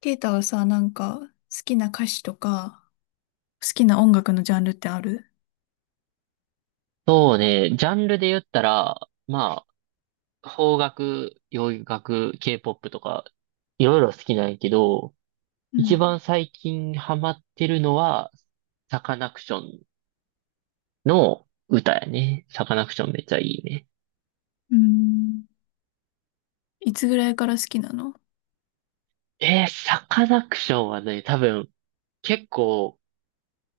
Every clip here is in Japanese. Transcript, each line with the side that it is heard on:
left: ケイタはさ、なんか、好きな歌手とか、好きな音楽のジャンルってある？
right: そうね、ジャンルで言ったら、まあ、邦楽、洋楽、K-POP とか、いろいろ好きなんやけど、
left: う
right: 一
left: ん。
right: 番最近ハマってるのは、サカナクションの歌やね。サカナクションめっちゃいいね。
left: うーん。いつぐらいから好きなの？
right: サカナクションはね、多分、結構、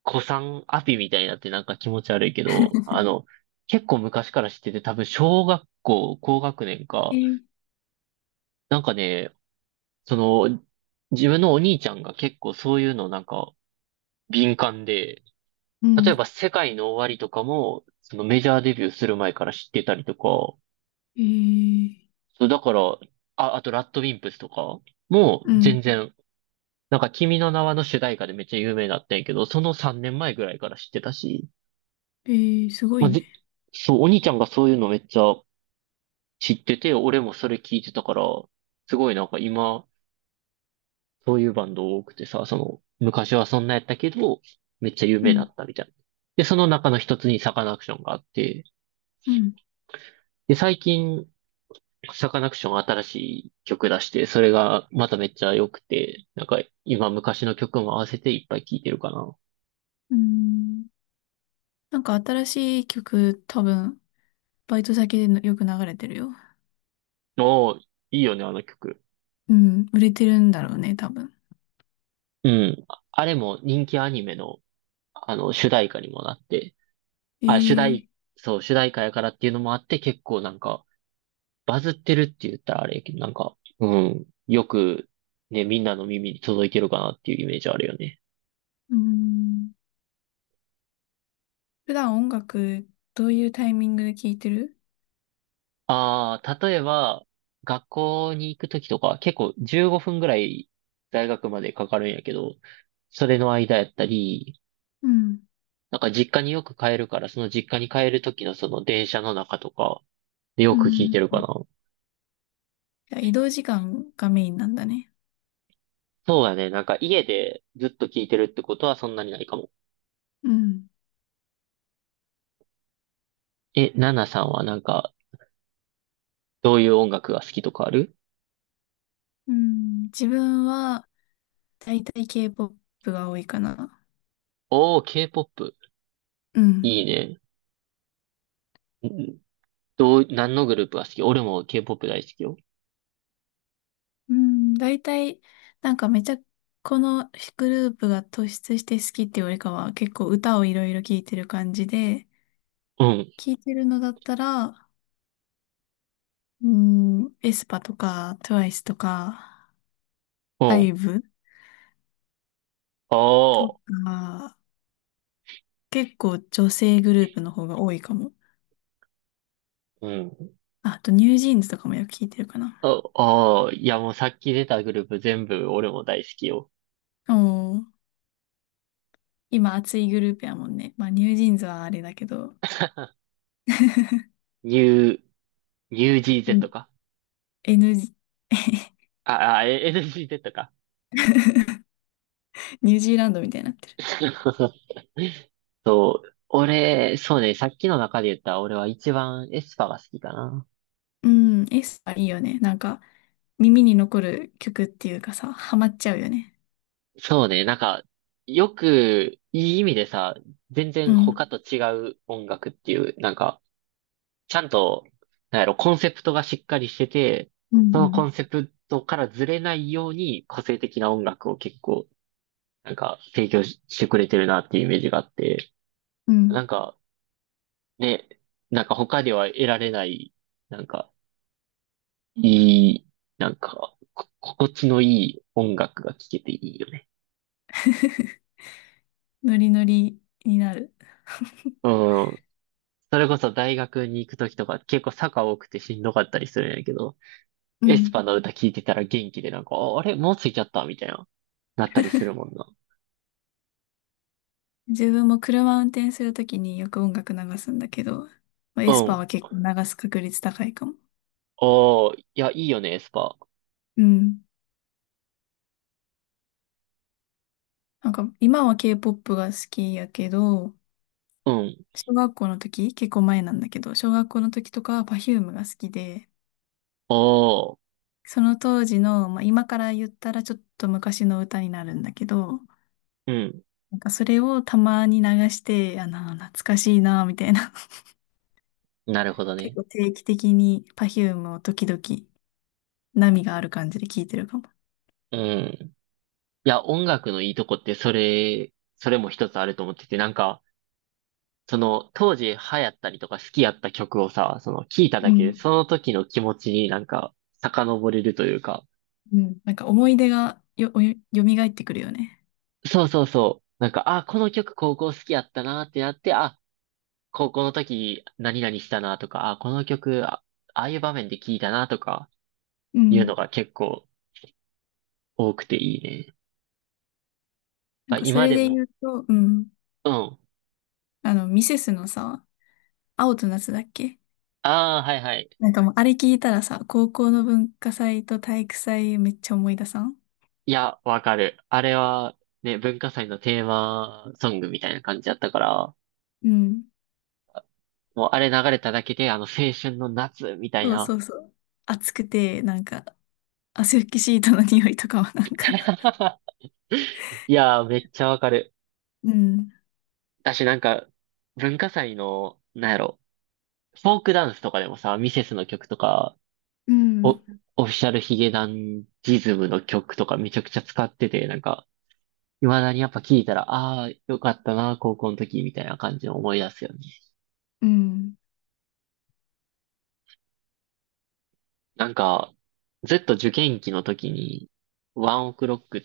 right: 古参アピみたいになってなんか気持ち悪いけど、あの、結構昔から知ってて、多分小学校、高学年
left: え
right: か。
left: ー、
right: なんかね、その、自分のお兄ちゃんが結構そういうのなんか敏感で、
left: う
right: 例え
left: ん、
right: ば世界の終わりとかも、そのメジャーデビューする前から知ってたりとか。
left: えー、
right: そうだから、あ、あとラッドウィンプスとかも
left: うん、
right: 全然、なんか君の名はの主題歌でめっちゃ有名だったんやけど、その3年前ぐらいから知ってたし、
left: えー、すご
right: ま
left: い
right: あ、
left: ね。
right: そう、お兄ちゃんがそういうのめっちゃ知ってて、俺もそれ聞いてたから。すごいなんか今、そういうバンド多くてさ、その、昔はそんなやったけど、めっちゃ有
left: う
right: 名だ
left: ん、
right: ったみたいな。で、その中の一つにサカナクションがあって、
left: うん。
right: で、最近、サカナクション新しい曲出して、それがまためっちゃ良くて、なんか今昔の曲も合わせていっぱい聴いてるかな。
left: うーん。なんか新しい曲、多分、バイト先でのよく流れてるよ。
right: おー、いいよね、あの曲。
left: うん、売れてるんだろうね、多分。
right: うん。ああれも人気アニメの、あの、主題歌にもなって、
left: え
right: あ、主
left: ー、
right: 題、そう、主題歌やからっていうのもあって、結構なんか、バズってるって言ったらあれやけど、なんか、うん、よく、ね、みんなの耳に届いてるかなっていうイメージあるよね。
left: うーん。普段音楽、どういうタイミングで聴いてる？
right: ああ、例えば、学校に行くときとか、結構15分ぐらい大学までかかるんやけど、それの間やったり、
left: うん。
right: なんか実家によく帰るから、その実家に帰るときのその電車の中とか、よ
left: う
right: く聞い
left: ん。
right: てるかな。
left: じゃあ移動時間がメインなんだね。
right: そうだね。なんか家でずっと聞いてるってことはそんなにないかも。
left: うん。
right: え、ナナさんはなんか、どういう音楽が好きとかある？
left: うん。自分は、だいたい K-POP が多いかな。
right: おー、K-POP。
left: うん。
right: いいね。んどう、何のグループが好き？俺も K-POP 大好きよ。
left: うん。だいたい、なんかめちゃ、このグループが突出して好きっていうよりかは、結構歌をいろいろ聴いてる感じで、
right: うん、
left: 聴いてるのだったら、うん、エスパとか、トゥワイスとか、
right: うん。
left: IVE
right: あ
left: と
right: あ、
left: か、結構女性グループの方が多いかも。
right: うん。
left: ああと、ニュージーンズとかもよく聴いてるかな。
right: あ、ああ、いやもうさっき出たグループ全部俺も大好きよ。
left: おー。今熱いグループやもんね。まあ、ニュージーンズはあれだけど。
right: New、
left: う
right: NewGZ
left: ん
right: か？
left: n
right: あ、あ、え、 NGZ か。
left: ニュージーランドみたいになってる。
right: そう。俺、そうね、さっきの中で言った俺は一番エスパーが好きかな。
left: うん、エスパーいいよね。なんか、耳に残る曲っていうかさ、ハマっちゃうよね。
right: そうね、なんか、よく、いい意味でさ、全
left: う
right: 然
left: ん。
right: 他と違う音楽っていう、なんか、ちゃんと、なんやろ、コンセプトがしっかりしてて、
left: う
right: そ
left: んう
right: のコ
left: ん。
right: ンセプトからずれないように個性的な音楽を結構、なんか提供ししてくれてるなっていうイメージがあって、
left: う
right: な
left: ん。
right: んかね、なんか他では得られない、なんかいい、なんか、心地のいい音楽が聴けていいよね。
left: ノリノリになる。
right: うん。それこそ大学に行くときとか結構坂多くてしんどかったりするんやけど、
left: う
right: エス
left: ん。
right: パの歌聴いてたら元気でなんか、ああれもう着いちゃったみたいな、なったりするもんな。
left: 自分も車運転するときによく音楽流すんだけど、まあ
right: う
left: エスパー
right: ん。
left: は結構流す確率高いかも。
right: おー、いや、いいよね、エスパー。
left: うん。なんか、今は K-POP が好きやけど、
right: うん。
left: 小学校の時、結構前なんだけど、小学校の時とかは Perfume が好きで、
right: おー、
left: その当時の、まあ、今から言ったらちょっと昔の歌になるんだけど、
right: うん。
left: なんかそれをたまに流して、あの、懐かしいな、みたいな。
right: なるほど
left: 結
right: ね。
left: 構定期的に Perfume を時々波がある感じで聴いてるかも。
right: うん。いや、音楽のいいとこって、それも一つあると思ってて、なんか、その、当時流行ったりとか好きやった曲をさ、その、聴いた
left: う
right: だけで、
left: ん。
right: その時の気持ちになんか、遡れるというか。
left: うん。なんか思い出が蘇ってくるよね。
right: そうそうそう。なんか、あ、この曲高校好きやったなってなって、あ、高校の時何々したなとか、あ、この曲、あ、ああいう場面で聴いたなとか、
left: う
right: いう
left: ん。
right: のが結構多くていいね。
left: なん
right: あ、
left: かそ
right: 今
left: れ
right: で
left: で
right: も、
left: 言うと、うん。
right: うん。
left: あの、ミセスのさ、青と夏だっけ？
right: ああ、はいはい。
left: なんかもうあれ聞いたらさ、高校の文化祭と体育祭めっちゃ思い出さん？
right: いや、わかる。あれは、ね、文化祭のテーマソングみたいな感じだったから、
left: うん。
right: もうあれ流れただけで、あの、青春の夏みたい
left: そう
right: な。
left: そうそう。暑くて、なんか、汗拭きシートの匂いとかはなんか、
right: いやー、めっちゃわかる。
left: うん、
right: 私なんか、文化祭の、なんやろ、フォークダンスとかでもさ、ミセスの曲とか、
left: う
right: お、
left: ん、
right: オフィシャルヒゲダンジズムの曲とかめちゃくちゃ使ってて、なんか、未だにやっぱ聞いたら、ああ、よかったな、高校の時みたいな感じを思い出すよね。
left: うん、
right: なんか、受験期の時に、ワンオクロックっ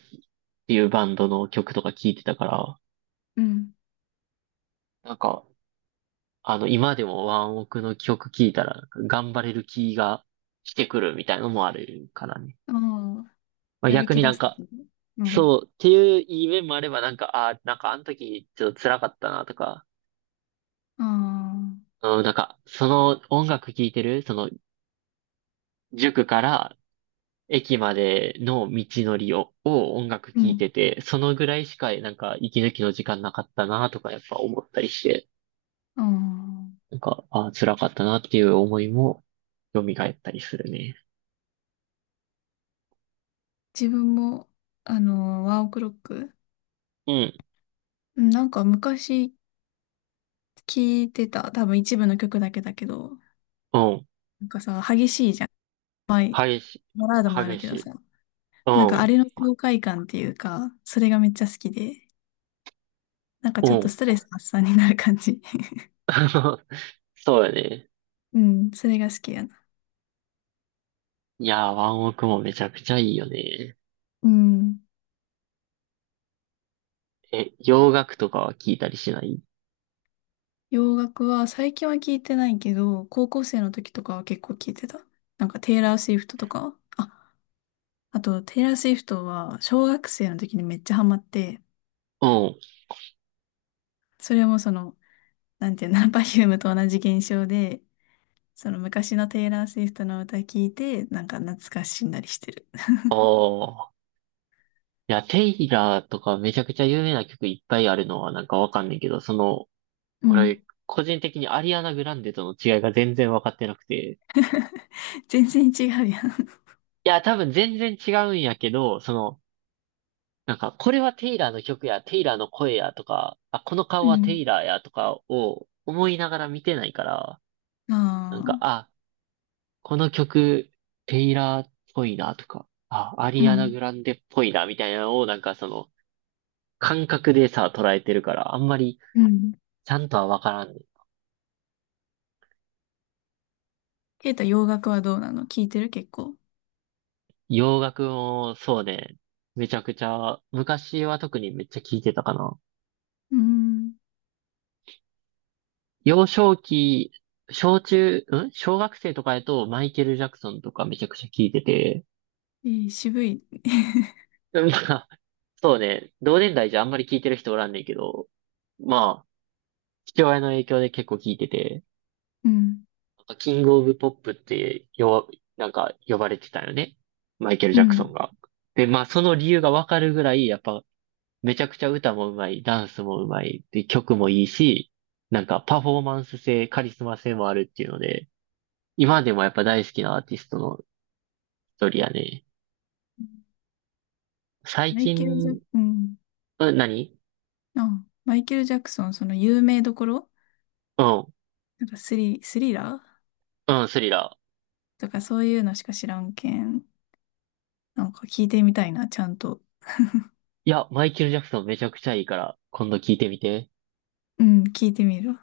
right: ていうバンドの曲とか聴いてたから、
left: うん。
right: なんか、あの、今でもワンオクの曲聴いたら、なんか頑張れる気がしてくるみたいなのもあるからね。
left: ああ、
right: まあ、
left: やる
right: 逆
left: 気
right: に
left: 出
right: なん
left: すと
right: か、
left: き。うん。
right: そうっていういい面もあれば、なんか、ああ、なんかあの時ちょっと辛かったなとか、
left: ああ、
right: うん、なんか、その音楽聴いてる、その塾から駅までの道のりを、音楽
left: う
right: 聴い
left: ん。
right: てて、そのぐらいしかなんか息抜きの時間なかったなとかやっぱ思ったりして、
left: ああ、
right: なんか、あー、辛かったなっていう思いも蘇ったりするね。
left: 自分も、あの、ワンオクロック、
right: うん、
left: うん、なんか昔聞いてた、多分一部の曲だけだけど、
right: うん、
left: なんかさ、激しいじゃん。まあ、
right: 激しい、
left: バラードもある
right: 激
left: け
right: し
left: ど
right: い。
left: さ、
right: う
left: なんかあ
right: ん、
left: れの爽快感っていうか、それがめっちゃ好きで、なんか
right: う
left: ちょっと
right: ん。
left: ストレス発散になる感じ。
right: そうやね。
left: うん、それが好きやな。
right: いやー、ワンオクもめちゃくちゃいいよね。
left: うん。
right: え、洋楽とかは聞いたりしない？
left: 洋楽は最近は聞いてないけど、高校生の時とかは結構聞いてた。なんかテイラー・スウィフトとか。あ、あとテイラー・スウィフトは小学生の時にめっちゃハマって、
right: うん。
left: それもその、なんていうの、パフュームと同じ現象で、その昔のテイラー・スウィフトの歌聞いて、なんか懐かしんだりしてる。
right: ああ、いや、テイラーとかめちゃくちゃ有名な曲いっぱいあるのはなんかわかんないけど、その
left: うん。
right: 俺、個人的にアリアナ・グランデとの違いが全然分かってなくて。
left: 全然違うやん。
right: いや、多分全然違うんやけど、その、なんか、これはテイラーの曲や、テイラーの声やとか、あ、この
left: う
right: 顔はテイ
left: ん。
right: ラーやとかを思いながら見てないから、な
left: あ
right: んか、
left: あ。
right: あ、この曲、テイラーっぽいなとか、あ、ア
left: う
right: リアナ・
left: ん。
right: グランデっぽいなみたいなのを、なんかその、感覚でさ、捉えてるから、あんまり、
left: うん。
right: ちゃんとは分からんね。
left: ケイタ、洋楽はどうなの？聞いてる結構？
right: 洋楽も、そうね、めちゃくちゃ、昔は特にめっちゃ聴いてたかな。
left: うん。
right: 幼少期、小中、ん小学生とかやとマイケル・ジャクソンとかめちゃくちゃ聞いてて、
left: いい、渋い。
right: まあ、そうね、同年代じゃあんまり聞いてる人おらんねんけど、まあ、父親の影響で結構聞いてて、
left: うん。
right: キング・オブ・ポップってよ、なんか呼ばれてたよね。マイケル・
left: う
right: ジャクソン
left: ん。
right: が。で、まあその理由がわかるぐらい、やっぱめちゃくちゃ歌もうまい、ダンスもうまい、で、曲もいいし、なんかパフォーマンス性、カリスマ性もあるっていうので、今でもやっぱ大好きなアーティストの一人やね。最
left: マイケル・ジャ
right: 近、
left: ク、うん。
right: うん、何？
left: あ、マイケル・ジャクソン、その有名どころ？
right: うん、
left: なんかスリラー
right: うん、スリラー。
left: とかそういうのしか知らんけん。なんか聞いてみたいな、ちゃんと。
right: いや、マイケル・ジャクソンめちゃくちゃいいから、今度聞いてみて。
left: うん、聞いてみる